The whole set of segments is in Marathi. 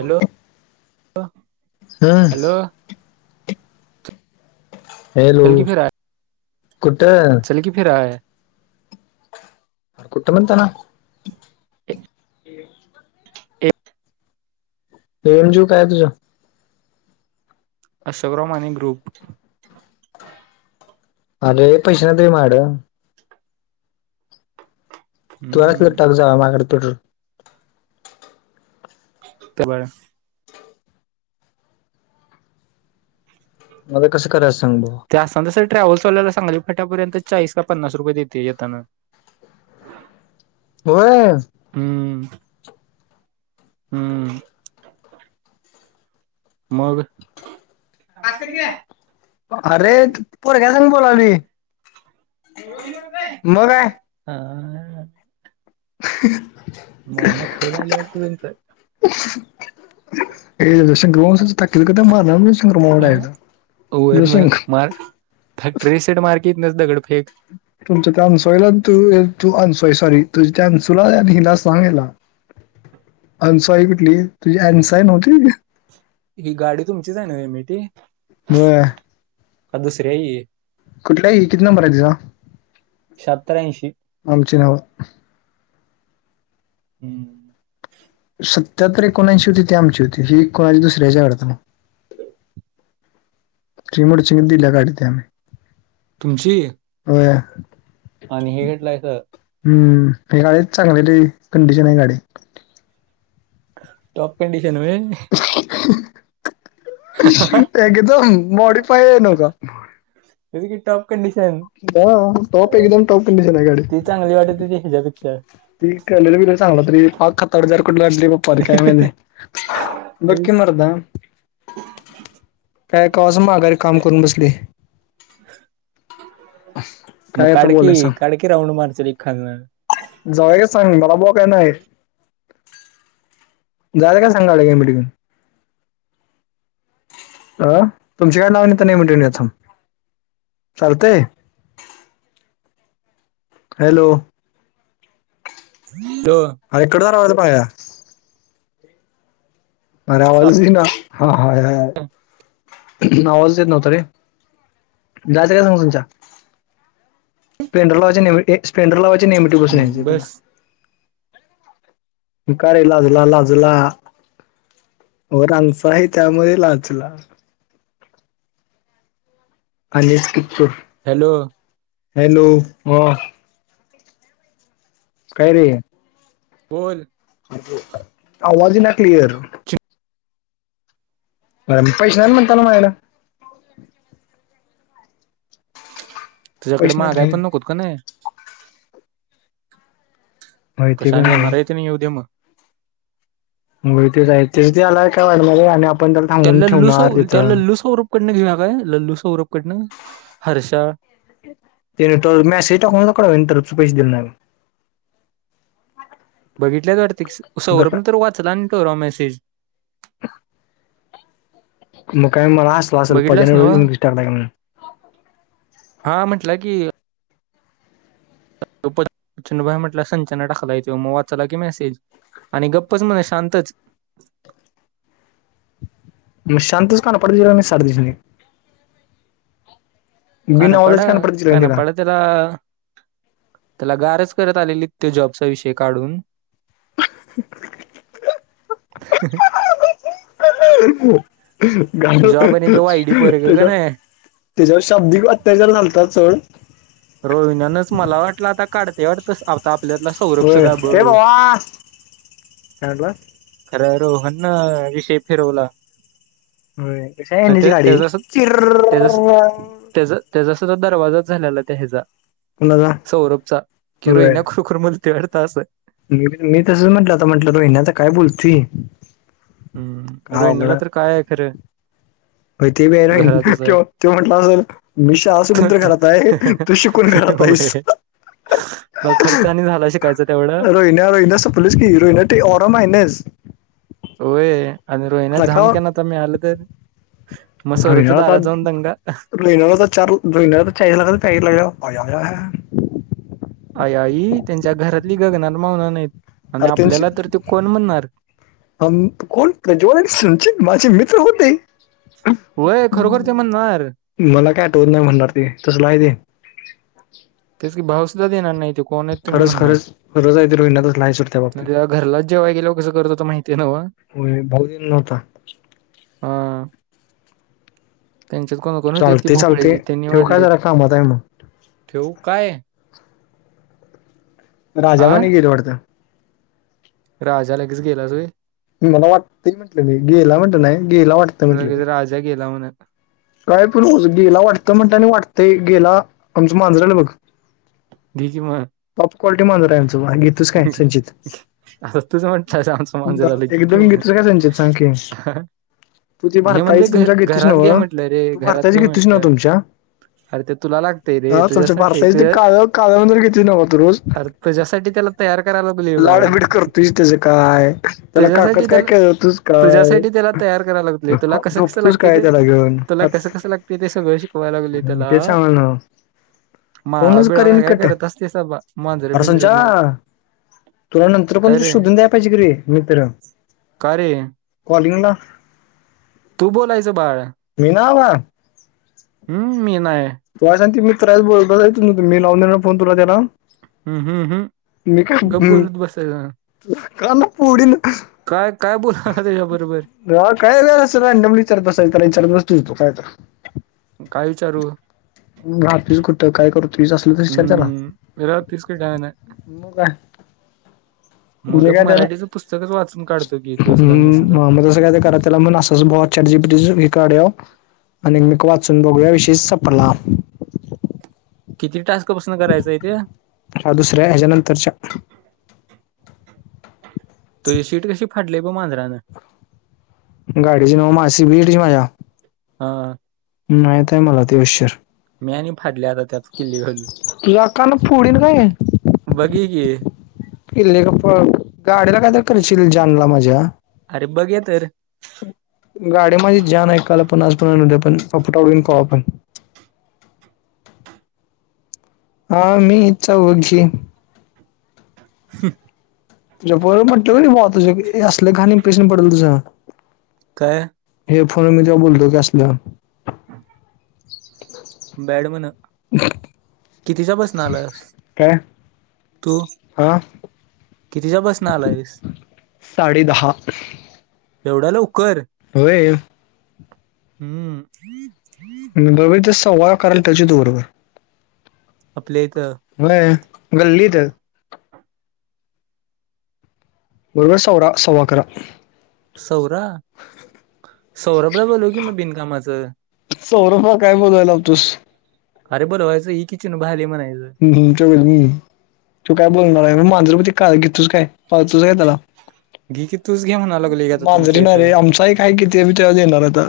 हॅलो हम्म हॅलो हॅलो चल कुठ क फि आ आहे. कुठ मंत ना. ए पीएमज्यू काय तुझं असक्रम आणि ग्रुप अरे पैसेनद्री म तुलाचला हम्म टक जाव मागाडे पेट्रोल ते बरं मला कसं करायचं सांग जास्तना सर टॅव्हल्लचावला सांगली फटापर्य चाळीस का पन्नास रुपयेते येताना. [inaudible] होय. हम्म. हम्म. मग. अरे पोरग्या संग बोलावली. मग काय हा. [inaudible] मामा खेळ झाली वाट त तुम तर. [unintelligible] [unintelligible] मग. फॅक्टे सेट मार्कीटनच दगडफेक. तुमच्या चॅन्सोयला न तू तू अन सोय सॉरी तुझ त्यान्सुला अन हिला सांगायला. [inaudible] अन सॉइ कुठली तुझी अनसायनव्हती. हि गाडी तुमचीच आहे न व एमइटी. ब ही कुठल्या ही किती नंबर आहे तिचा. श्यातर् ऐशी. आमची नाव. हम्म. सत्यातर एकोणंशी होती ती आमची होती ही कोणाची दुसऱ्या ची हाय वाडत. चीमोड चिंगंदी लगाडते आमी. तुमची. होय. आणि हे घेटलंय तर. हम्म हे गाडीच चांगलीच कंडिशन आहे गाडी. टॉप कंडिशन वे. एकदम मॉडीफाय आहे नका. [unintelligible] कंडीशन. ह टॉप एकदम टॉप कंडिशन आहे गाडी. ती चांगली वाटते ते याच्या पेक्षा. [unintelligible] पर काय माहित हे बग की तेच मरदा. काय कवासन माघारी काम करून बसलिये. मग काय आता काढ की बोलायच सांग? काढ राऊंड मार चल एक खालन. जावयच सांग मला बो काय नाही. झालं का सांगा लागेल मीटिंग? अ तुमची काय नाव [unintelligible] तर नाही म्हण चालतंय. हॅलो. [unintelligible] हॅलो. आई कड राव पाया अरे आवजच येईना हा हाय हाय. आवाजच येत नव्हतं रे जायचं काय सांग तुमच्या? स्प्लेंडर लावायची नी एक स्प्लेंडर लावायची नेमइटी बसून यायची हम्म तिथ बस कारे लाजला लाजला वरांचा आहे त्यामुळे लाजला. [unintelligible] हॅलो. हॅलो ह. काय रे? बोल. आवाज येईना क्लिअर? अ पैश हाय म्हणताल माझ्याकडे. तुझ्याकडे पैसे नाहीत मागाय रे पण नकोत का नाही. होय ते पण कशानी येणार आहे आहेत तुम्ही उद्या मग? हो तेच आहे त आला का वामध्ये आणि आपण त्याला थांबून ठेवणार तिथं. कुठं न घेऊ काय लल्लू, सौरभ कडनं हर्षा ते त मॅसेज टाकुन [unintelligible] का तर तू पैसे दिल नाही. बघितल्याच वाटतं आता सौरभ तर काय वाचला आणि तर मॅसेज मग काय म बघितलंस नव्ह हा म्हटलं की म्हट संचना टाकला तो मग वाचाला की मॅसेज आणि गप्पच म्हणे शांतच मग शांतच कानफाड द्यायची साठ दिवसानी बिन काना पड आवाजाची कानफडत दिला काना तिला पड त्याला त्याला गारच करत आलेली ते जॉबचा विषय काढून. [inaudible] [unintelligible] गाल जॉब आणि ते वायडी पोरग का तेच्या नाही त्याच्यावर शब्दिक अत्याचार घालतात सो रोहिण्यांना मला वाटलं आता काढते वाटल होय हे भावा लागला काय म्हणला? खरं रोहन न रिते फिरवला. कशी आहेएनची ते गाडी त्याचा चिचीर. त्याचा त्याचा त्याचा सुद्धा दरवाजाच झालेला त्या ह्याचा कुणाचा सौरभचा कि होय रोहिण्या खप कर मुलतवड तास. मी तसच म्हटलं आता म्हटलं रोहिना आ काय बोलत. हम्म रोहिणाला तर काय आहे खरं. मग ते बी आहे ना घरातच तो आहे म्हटलं असेल मी शाळा सोडून तर घरात आहे. तू शिकून घरात आहेईस. तर खर्च आणि झाला शिकायच तेवढं. रोहिण्या रोहिण्या [unintelligible] होय आणि रोहिण्या जाम हलका के ना त आले तर. मग स्वरूपच्या रोहिण्याला दारा आता जाऊन दंग. [unintelligible] आई आई त्यांच्या घरातली गगनात मावना नाहीत आणि अरे आपल्याला तर ते कोण म्हणणार. ह कोण प्रज्वल संचित माझे मित्र होते. हो खरोखर ते म्हणणार. मला काय आठवत नाही म्हणणार ते तसला आहे ते. त्याच क भाव सुद्धा देणार नाही ते. कोण आहेत तुम्ही खरंच म्हणणार खरंच खरंच आहे ते रोहिणा तसलं आहे सोड त्या बाबतीत घरलाच जेव्हा गेलं कसं करत तर माहितीय नव्ह. हो भाऊ देत नव्हता.. हा त्यांच्यात कोण कोण होते ती चालते चालते भोपाळची त्यांनी ठेव काय वाढली जरा कामात आहे मग ठेवू काय. राजा हा म गेलं वाडतं. राजा लगेच गेला तुय. मला वाटत म्हटलं मी गेयला म्हटलं नाही गेयला वाटत म्हटलं मी. जाग गेला म्हणून काय प गेला वाटतं म्हणता वाटतंय गेला आमचं मांजरालं बघ. क मग. टॉप क्वालटी मांज आहे यांचं. असं तुझ म्हणतय आमचं मांजरालं की कि एकदम म्ह घेतोस काय संचित सांग की तू ती घे म्हणजे भारताईच घ तुमच्या घेततीस घरात घे नव्ह म्हटलं रे तू घरात भारताची घे घेततीस नव्ह म्हटलं. तुमच्या अरे ते तुला लागतेय रे हा तुमच्या तुझ्यासाठी भारताची ते काळ काळ्यावंदर घेततीस नव्ह तू रोज अरे तुझ्यासाठी त्याला तयार करायला लागली बाळ लाडबीड करतोयस त्याचं काय त्याला काकात त्याच्यासाठी काय तर.. खेळवतोस काय तुझ्यासाठी त्याला तयार करायला लागतते तुला कसं कसं झोपतोस लागते काय ते त्याला घेऊन तुला.. कसं कसं लागतेय ते सगळं शिकवाय लागले त्याला.. ते चांगलं ना माळा फोनच बिळावा करेन काय काय कट करत असते स मांजरे अरे बिंजरे संच्या घेऊन. तुला नंतर पण काय रे शोधून द्याय पाहिजे के म तर्र. का रे कवालिंगला. तू बोलायचं बाळ. मी नई बावा. हम्म मी नाही. तां मी्रय ब मी लावनई फोन तला त्याला. हम्म हम्म मी काय हम्म गब्बूलत बस. कान फोडीन काय काय बोलणार त्याच्या बरोबर. ह काय वेय असेलडबलली चार बसयला चार दिस दिसतो काय का. काहीचारू घहातच कुठं काय करू तुच असल तर विचार झाला. हम्म राहतीस की काय नाही मु मु काा मग काय त्याला मराठीचं पुस्तकच वाचून काढतो की तो सुद्धा मी ह् सुद्धा मग तसं काय करा त्याला मण अस. तस ब चजीपट काढो आणि मीक वाचून बघूया विशेष चपडला किती टास्कपसून करायचा आहे तेे हा दुसऱ्या ह्याच्यानंतरच्या तुझी सीट कशी फाडलीय ब मांजरां गाडीची न माशी बीटची माझ्या हा नाहीत आहे मला ते विशर मी आणि फाडली आता त्यात किल्ली घालून त लकांना फोडीन काय बघ क क का प गाडीला कायत करशील जानला मज्या अरे बघे तर गाडी माझच जाण ऐकाय पण आज पण उद्या पण आपुटडन कह आपण हा मी इचछा वघी ह् तुझ्या बर म्हटलं वा तुझ असलं खाणी पसन पडल तुझं काय हे फोन मी त बोलतो की असलं बॅड म्हन कितीच्या बसन आला काय हा कितीच्या बसन आला आहेस साडे दहा एवढ्या ल उकर होय हम्म ब तस सव वाळा करायला त्याच्या त बरोबर आपल्या इथ म गल्लीत बरोबर सौरा सववा करा सौरा सौरभला बोोलू की म बिनकामाचं सौरफा काय बोलायला लावतोस अरे बोला वयं ही किचन बाहिली म्हणायचं च्याल म तू काय बोलणार आहे मी माांजर ते काय घेतोच काय पाहतोस काय त्याला घे की तूच घे म्हणा लागलोय आता मांजरीे तुमच्या नाही इथं रे आमचाही काय किती ते येणार आता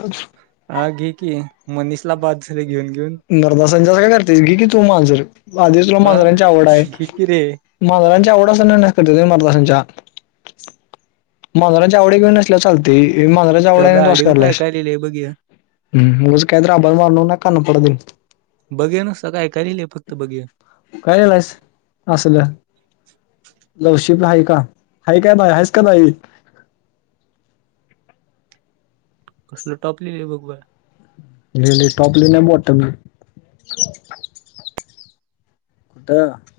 हा घे की मनीषला बाद झाली घेऊन घेऊन नरदाासांजस काय करतेस की कि तू मांजर आधी तुला हा मांजरांची आवड आहे घे की रे मदांच्या आवडा करत तु मारसांच्या मनोरांज आवडे घेन नसल्या चालते मन वढ्या नाही तस गाडीव काय काय लिहिलंय बघ करलायसम मग काय द राबर मारण ना करना पड दि बघे ना स काय काल आहे फक्त बघीया कायलायस असलं लवशीप हई का हा काय बाई आहेस का बााई कसल टॉप लिहिले आहे बघ बा लली टॉपलीि नाही मोटत म ह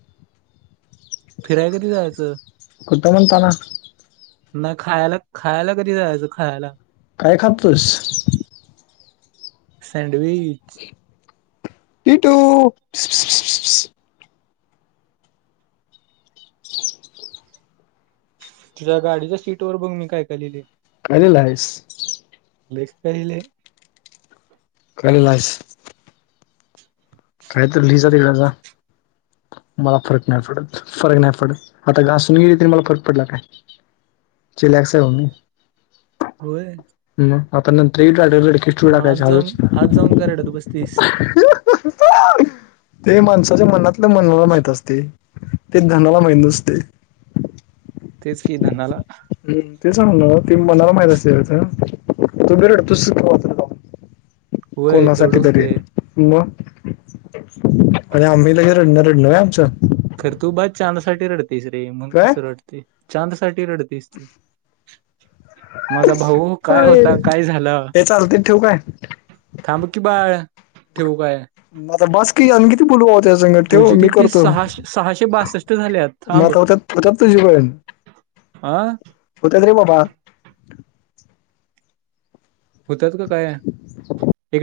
फिराय कधी जायचं कुठं म्हणताना नाही खायला खायला कधी जायचं खायला काय खपतस सँडविच ती त तुझ्या गाडीच्या सीट वर बघ मी काय कालेले अल आहेस लेख काहिले कलेलाज कायत लिजात तलाझ मला फरक नाही पडत फरक नाही पडत आता घासून गेली तरी मला फरक पडला काय चिलाॅक्स होऊ होय आता नंतरही ा खिस्ू टाकायचा हजूच कराड तु बसतीस ते माणसाच्या मनातलं मनाला माहित असते ते धनाला माहित नसते तेच कि धनाला हम् ते सांगू ना ती मणाला माहित असेथ तू बिरड तूच जा होय कोणासाठी तेवढं तरी होतंय मग आणि आम्ही त रडणं रडण आहे आमचं खरं तू बाद चाानसाठी रडतेस रे मणून काय कसं रड ते चांद साठी रडतेस तू माझा भाऊ काय होता काय झाला हे चालते ठेव काय थांब की बाळ ठेवू काय मता बस कि आणि किती बुलवा हो त्या संग ठेव तुझे मी किती करतो सहाशे सहाशे बासष्ट झाल्यात थांब माता होतत कथार त जीवन आह होत रे मबा होतात का काय [inaudible] इकडे--